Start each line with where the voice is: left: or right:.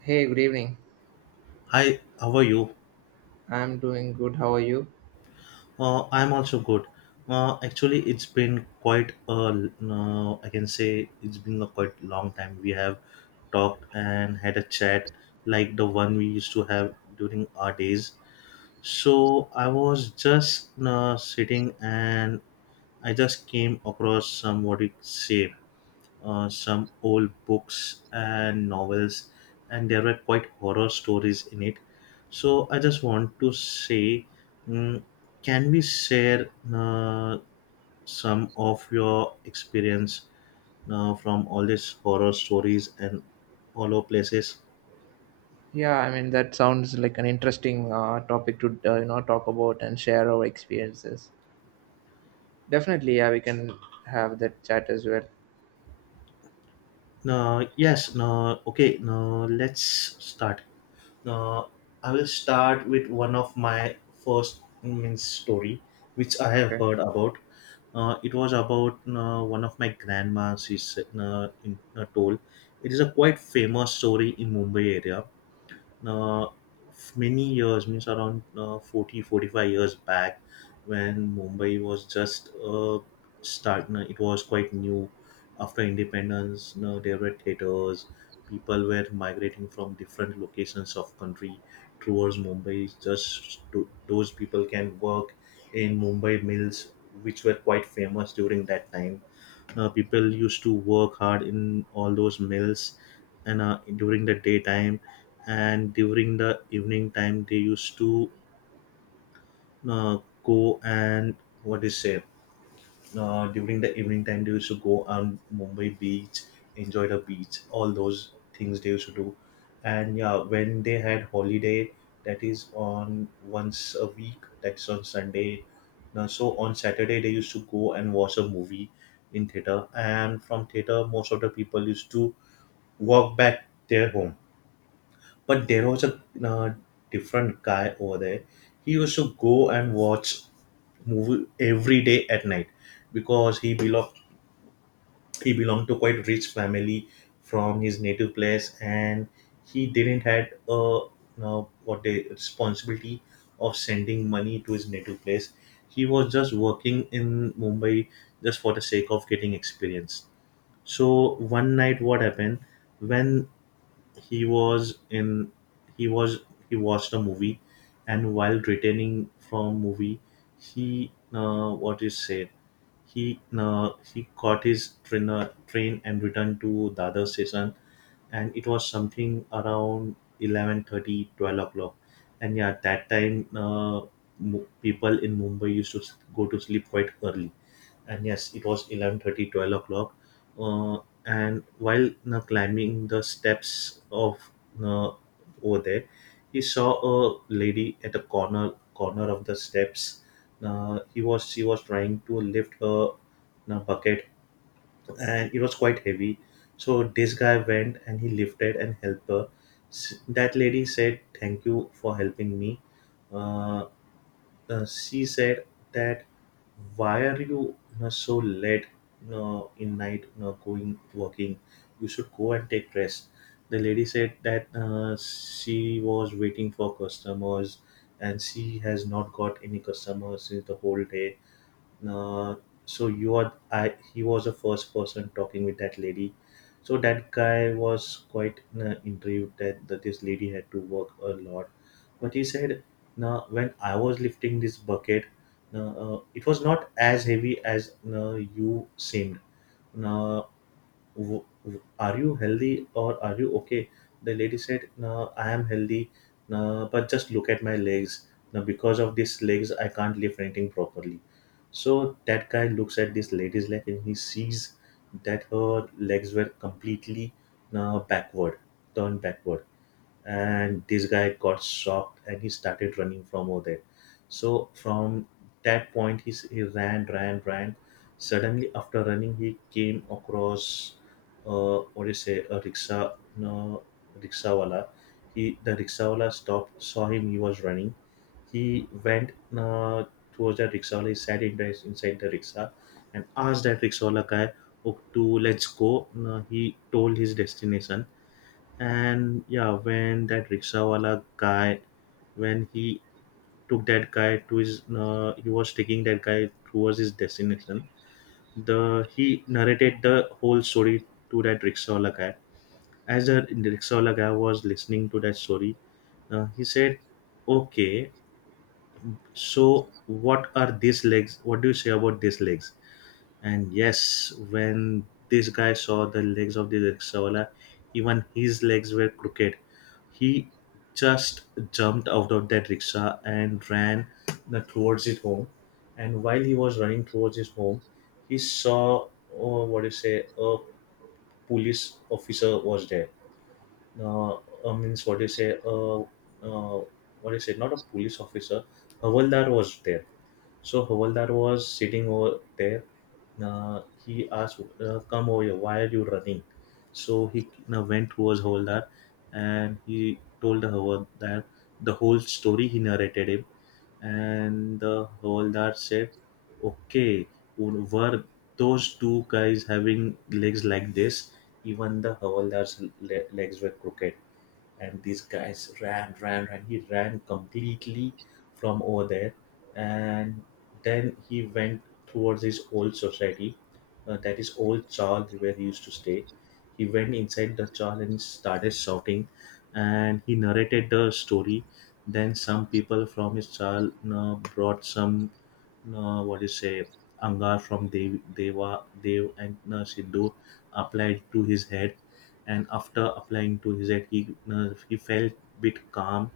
right: Hey, good evening.
left: Hi, how are you?
right: I'm doing good. How are you?
left: I'm also good. Actually, it's been quite a, no, I can say it's been a quite long time. We have talked and had a chat like the one we used to have during our days. So I was just sitting, and I just came across some, what you say, some old books and novels, and there were quite horror stories in it. So I just want to say, mm, can we share some of your experience from all these horror stories and all over places?
right: Yeah, I mean that sounds like an interesting topic to talk about and share our experiences. Definitely, yeah, we can have that chat as well.
left: No, yes, no, okay, no, let's start. Now, I will start with one of my first means story, which I have
right: Okay.
left: heard about. It was about one of my grandmas. She said, in, told. It is a quite famous story in Mumbai area, uh, many years means around 40 45 years back, when mumbai was just start, no, it was quite new after independence, no, there were theaters, people were migrating from different locations of country towards mumbai just to, those people can work in mumbai mills, which were quite famous during that time. People used to work hard in all those mills, and during the daytime, and during the evening time they used to uh, go and what is say, during the evening time they used to go on mumbai beach, enjoy the beach, all those things they used to do. And yeah, when they had holiday, that is on once a week, that's on sunday now, so on saturday they used to go and watch a movie in theater, and from theater most of the people used to walk back their home. But there was a different guy over there. He used to go and watch movie every day at night, because he belonged to quite rich family from his native place, and he didn't had a what the responsibility of sending money to his native place. He was just working in Mumbai just for the sake of getting experience. So one night, what happened when he was in he was he watched a movie, and while returning from movie he, what is said, he, he caught his train, train, and returned to the other station, and it was something around 11 30 12 o'clock. And yeah, that time, people in mumbai used to go to sleep quite early, and yes, it was 11:30 12 o'clock. uh, and while you climbing the steps of, you, over there, he saw a lady at the corner of the steps. He was She was trying to lift her, you, bucket, and it was quite heavy, so this guy went and he lifted and helped her. That lady said, thank you for helping me. uh, she said that, why are you so late in night, going working, you should go and take rest. The lady said that she was waiting for customers, and she has not got any customers since the whole day. uh, so you are I he was the first person talking with that lady, so that guy was quite intrigued that, that this lady had to work a lot. But he said, now when I was lifting this bucket, uh, it was not as heavy as you seemed. Now, w- w- are you healthy or are you okay? The lady said, no, I am healthy, no, but just look at my legs. Now, because of these legs, I can't lift anything properly. So that guy looks at this lady's leg and he sees that her legs were completely backward, turned backward, and this guy got shocked and he started running from over there. So from that point he, he ran, ran, ran. Suddenly, after running, he came across, what do you say, a rickshaw, no, rickshawala. He the rickshawala stopped, saw him he was running. He went towards that rickshawala, he sat in the, inside the rickshaw, and asked that rickshawala guy, oh, to let's go. He told his destination. And yeah, when that rickshawala guy, when he took that guy to his, he was taking that guy towards his destination. The he narrated the whole story to that rickshawala guy. As the rickshawala guy was listening to that story, he said, okay, so what are these legs? What do you say about these legs? And yes, when this guy saw the legs of the rickshaw, even his legs were crooked. He just jumped out of that rickshaw and ran towards his home. And while he was running towards his home, he saw, oh, what do you say, a police officer was there. uh, Means, what do you say? What do you say? Not a police officer. Havaldar was there. So Havaldar was sitting over there. He asked, come over here, why are you running? So he went towards Havaldar, and he told the Havaldar the whole story. He narrated him, and the Havaldar said, okay, were those two guys having legs like this? Even the Hawaldar's legs were crooked, and these guys ran, ran, ran. He ran completely from over there, and then he went towards his old society, that is old Charl where he used to stay. He went inside the Charl and started shouting, and he narrated the story. Then some people from his Charl brought some, what do you say, Angar from Dev, Deva Dev and Sidhu, applied to his head, and after applying to his head, he felt bit calm,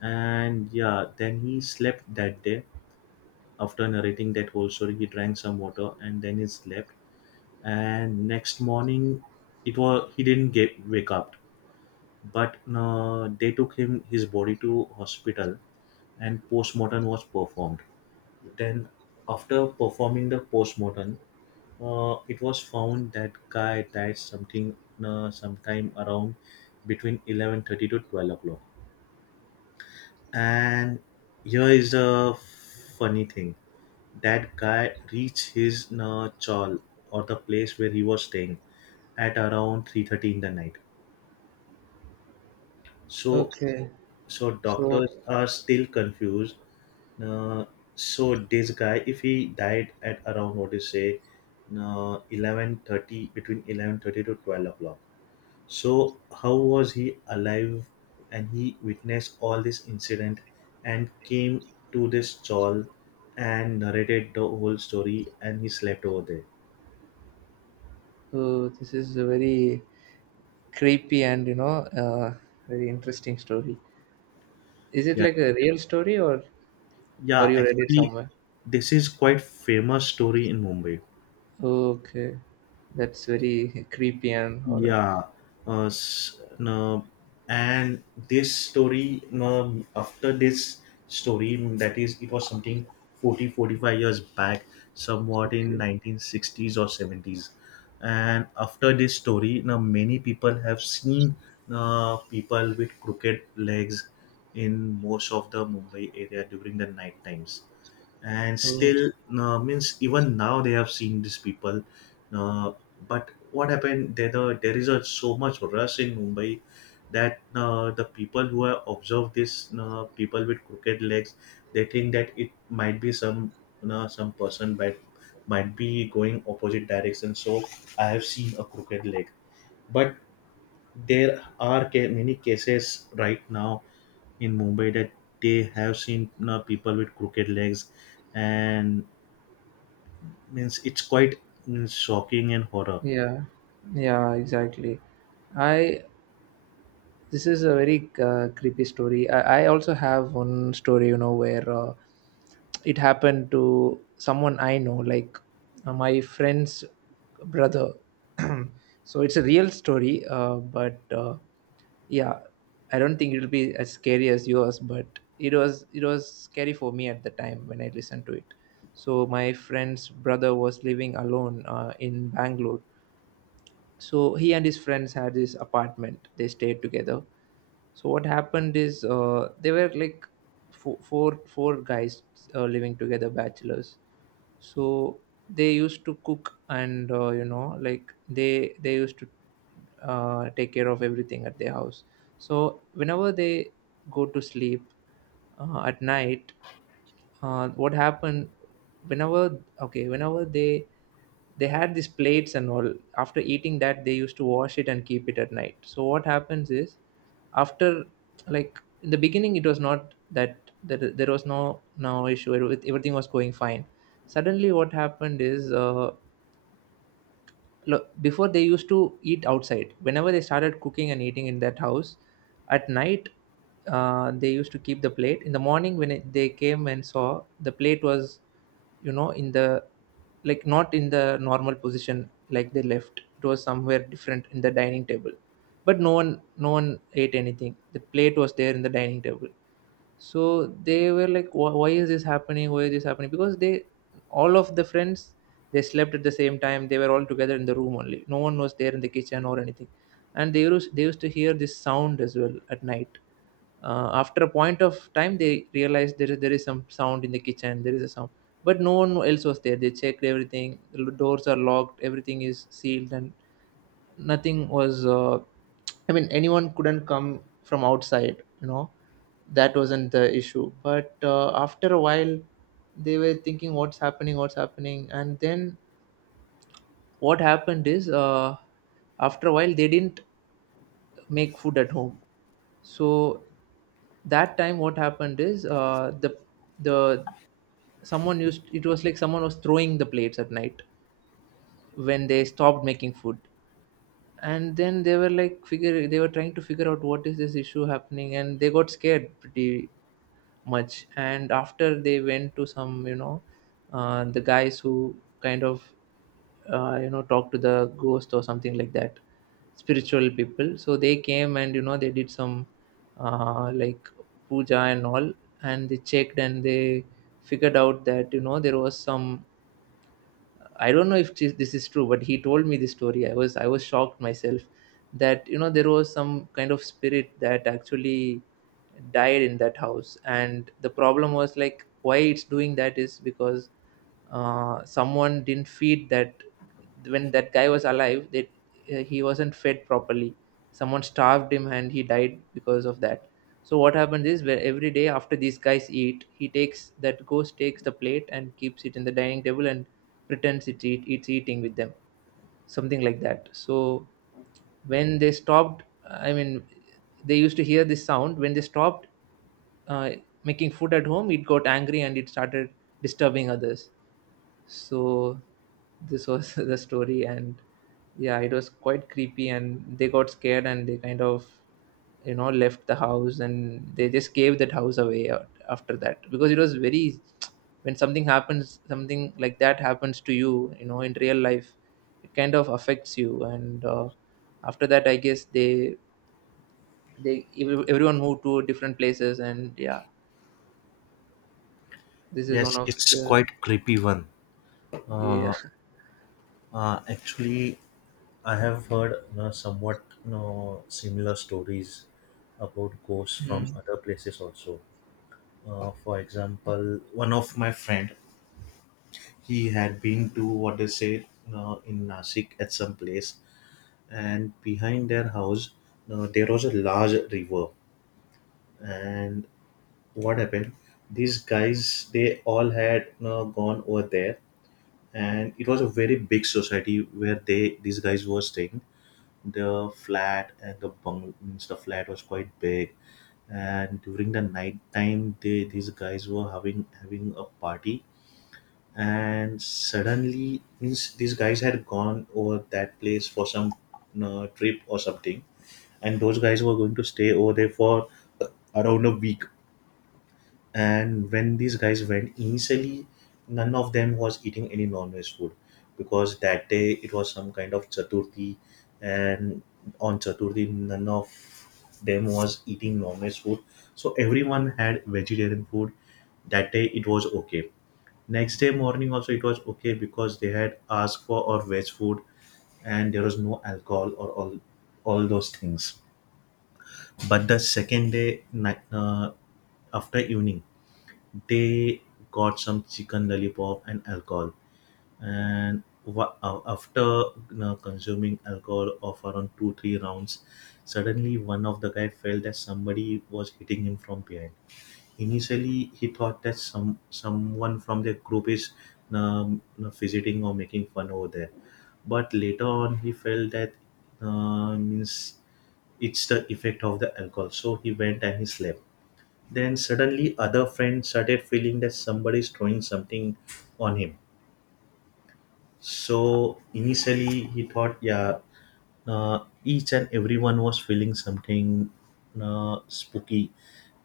left: and yeah, then he slept that day. After narrating that whole story, he drank some water and then he slept. And next morning, it was he didn't get wake up, but they took him his body to hospital, and postmortem was performed. Then after performing the postmortem, it was found that guy died something, sometime around between 11:30 to 12 o'clock. And here is the funny thing, that guy reached his chawl, or the place where he was staying, at around 3:30 in the night, so.
right: Okay,
left: So
right: so
left: doctors are still confused. Uh, so this guy, if he died at around, what do you say, 11:30, between 11 30 to 12 o'clock, so how was he alive? And he witnessed all this incident and came to this stall and narrated the whole story and he slept over there.
right: this is a very creepy and uh, very interesting story. Is it
left: Yeah,
right: like a real story
left: yeah.
right: or you read it
left: Actually,
right: somewhere?
left: this is quite famous story in Mumbai.
right: Okay, that's very creepy and horror.
left: Yeah, no, and this story, no, after this story, that is, it was something 40, 45 years back, somewhat in
right: Okay.
left: 1960s or 70s. And after this story, now many people have seen people with crooked legs in most of the Mumbai area during the night times, and
right: Oh.
left: still means even now they have seen these people. uh, but what happened there the, there is a so much rush in mumbai, that the people who have observed this people with crooked legs, they think that it might be some, you, some person might be going opposite direction, so I have seen a crooked leg. But there are many cases right now in mumbai that they have seen, you, people with crooked legs, and means it's quite, shocking and horror.
right: Yeah, yeah, exactly. I This is a very creepy story. I also have one story, you know, where it happened to someone I know, like my friend's brother. So it's a real story, but yeah, I don't think it'll be as scary as yours, but it was scary for me at the time when I listened to it. So my friend's brother was living alone in Bangalore, so he and his friends had this apartment, they stayed together. So what happened is, they were like four guys, living together, bachelors. So they used to cook and like they used to take care of everything at their house. So whenever they go to sleep at night, what happened whenever, okay, whenever they had these plates and all, after eating that they used to wash it and keep it at night. So what happens is, after, like, in the beginning it was not that, that there was no issue. Everything was going fine. Suddenly what happened is, look, before they used to eat outside, whenever they started cooking and eating in that house at night, they used to keep the plate. In the morning when it, they came and saw, the plate was, you know, in the, like, not in the normal position like they left, it was somewhere different in the dining table. But no one ate anything, the plate was there in the dining table. So they were like, Why is this happening, why is this happening?" Because they, all of the friends, they slept at the same time, they were all together in the room only, no one was there in the kitchen or anything. And they used to hear this sound as well at night. After a point of time they realized, there is some sound in the kitchen, there is a sound. But no one else was there, they checked everything, the doors are locked, everything is sealed, and nothing was, I mean, anyone couldn't come from outside, you know, that wasn't the issue. But after a while they were thinking, what's happening, what's happening? And then what happened is, after a while they didn't make food at home. So that time what happened is, uh, the someone used, it was like someone was throwing the plates at night when they stopped making food. And then they were like, figure they were trying to figure out what is this issue happening, and they got scared pretty much. And after, they went to some, you know, the guys who kind of, talk to the ghost or something like that, spiritual people. So they came and, you know, they did some, uh, like puja and all. And they checked and they figured out that, you know, there was some, I don't know if this is true, but he told me this story. I was shocked myself, that, you know, there was some kind of spirit that actually died in that house. And the problem was like, why it's doing that is because someone didn't feed that, when that guy was alive, that he wasn't fed properly, someone starved him and he died because of that. So what happens is, where every day after these guys eat, he takes, that ghost takes the plate and keeps it in the dining table and pretends it eat, it's eating with them, something like that. So when they stopped, I mean, they used to hear this sound. When they stopped uh, making food at home, it got angry and it started disturbing others. So this was the story. And yeah, it was quite creepy, and they got scared and they kind of, you know, left the house, and they just gave that house away, after that, because it was very, when something happens, something like that happens to you, you know, in real life, it kind of affects you. And after that, I guess they, everyone moved to different places. And yeah, this is one
left: Yes,
right: of
left: it's
right: the,
left: quite creepy one.
right: yeah.
left: Uh, Actually, I have heard, somewhat, similar stories about ghosts from other places also. For example, one of my friend, he had been to what they say, in Nasik at some place, and behind their house, there was a large river. And what happened? These guys, they all had, gone over there, and it was a very big society where they these guys were staying. The flat and the bung means the flat was quite big, and during the night time they these guys were having a party. And suddenly means these guys had gone over that place for some trip or something, and those guys were going to stay over there for around a week. And when these guys went, initially, none of them was eating any non-veg food, because that day it was some kind of Chaturthi, and on Chaturthi, none of them was eating non-veg food. So everyone had vegetarian food. That day it was okay. Next day morning also it was okay, because they had asked for or veg food, and there was no alcohol or all those things. But the second day, after evening, they got some chicken lollipop and alcohol and after consuming alcohol of around two three rounds. Suddenly one of the guy felt that somebody was hitting him from behind. Initially he thought that someone from their group is visiting or making fun over there, but later on he felt that means it's the effect of the alcohol, so he went and he slept. Then suddenly other friend started feeling that somebody is throwing something on him. So initially he thought yeah, each and everyone was feeling something spooky,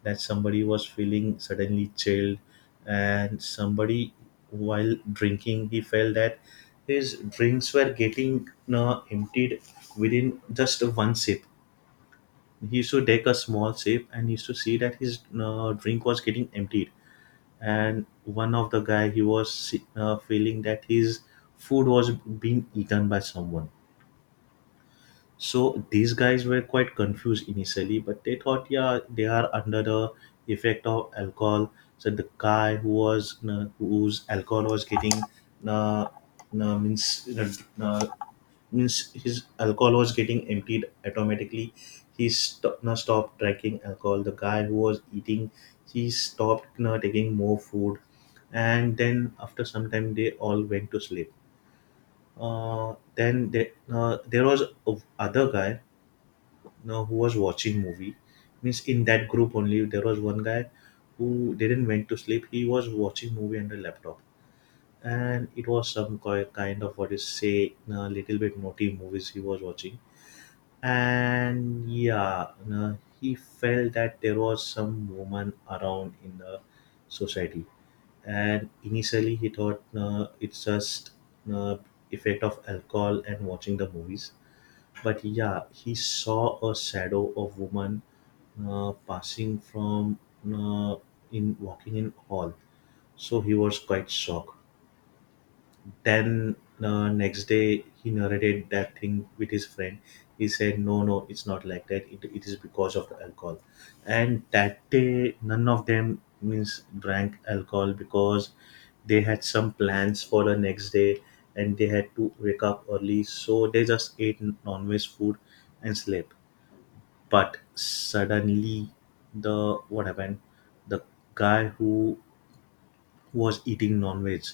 left: that somebody was feeling suddenly chilled, and somebody while drinking he felt that his drinks were getting emptied within just one sip. He used to take a small sip and he used to see that his drink was getting emptied. And one of the guy, he was feeling that his food was being eaten by someone. So these guys were quite confused initially, but they thought yeah, they are under the effect of alcohol. So the guy who was whose alcohol was getting uh, uh, means uh, uh, means his alcohol was getting emptied automatically, now stopped tracking alcohol. The guy who was eating, he stopped now taking more food. And then after some time they all went to sleep. Then there was a other guy now who was watching movie. Means in that group only there was one guy who didn't went to sleep, he was watching movie on the laptop. And it was some kind of what is say a little bit naughty movies he was watching. And yeah, he felt that there was some woman around in the society. And initially he thought it's just uh, effect of alcohol and watching the movies. But yeah, he saw a shadow of woman passing from uh, in walking in hall. So he was quite shocked. Then the next day, he narrated that thing with his friend. He said, "No, no, it's not like that. It is because of the alcohol." And that day, none of them means drank alcohol because they had some plans for the next day, and they had to wake up early. So they just ate non-veg food and slept. But suddenly, the what happened? The guy who was eating non-veg.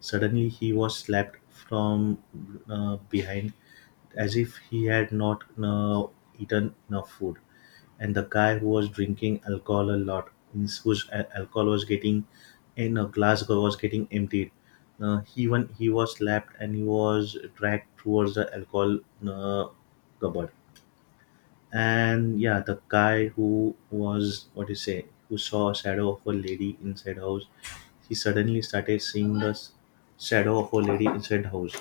left: Suddenly, he was slapped from behind as if he had not eaten enough food. And the guy who was drinking alcohol a lot, means whose alcohol was getting, in a glass was getting emptied. He, even he was slapped and he was dragged towards the alcohol uh, cupboard. And yeah, the guy who was, what do you say, who saw a shadow of a lady inside house, he suddenly started seeing the shadow of a lady inside house,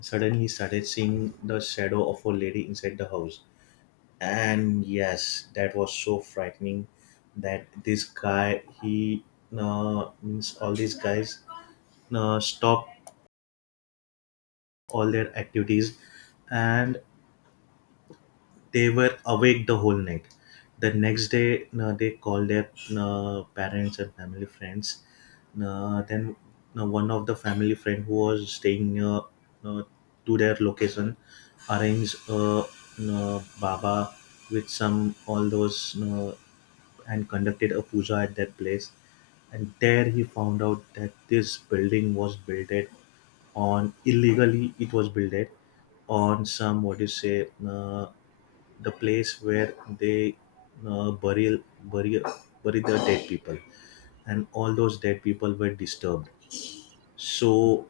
left: suddenly he started seeing the shadow of a lady inside the house. And yes, that was so frightening that this guy he means all these guys stopped all their activities, and they were awake the whole night. The next day, they called their parents and family friends. Then one of the family friend who was staying near uh, to their location arranged a baba with some all those and conducted a puja at that place. And there he found out that this building was built on illegally. It was built on some, what do you say, the place where they uh, bury bury bury the dead people, and all those dead people were disturbed. So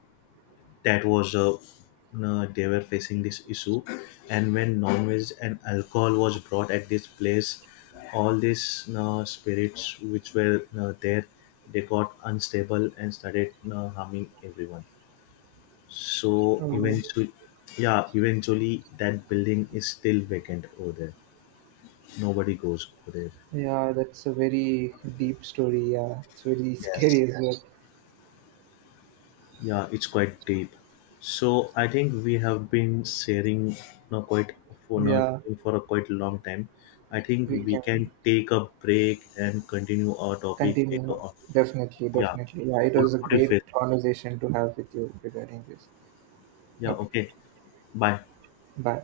left: that was a, they were facing this issue. And when non-veg and alcohol was brought at this place, all these spirits which were there, they got unstable and started harming everyone. So
right: Hmm.
left: eventually, yeah, eventually that building is still vacant over there. Nobody goes over there.
right: Yeah, that's a very deep story. Yeah, it's very
left: Yes.
right: scary as well.
left: Yeah, it's quite deep. So I think we have been sharing now quite, for not
right: Yeah,
left: for a quite long time. I think
right: we
left: we
right: can
left: can take a break and continue our topic later
right: continue.
left: on.
right: Definitely,
left: Yeah.
right: definitely. Yeah, it
left: What,
right: was a
left: what if
right: great
left: it?
right: conversation to have with you regarding this.
left: Yeah.
right: Okay,
left: Okay. Bye.
right: bye.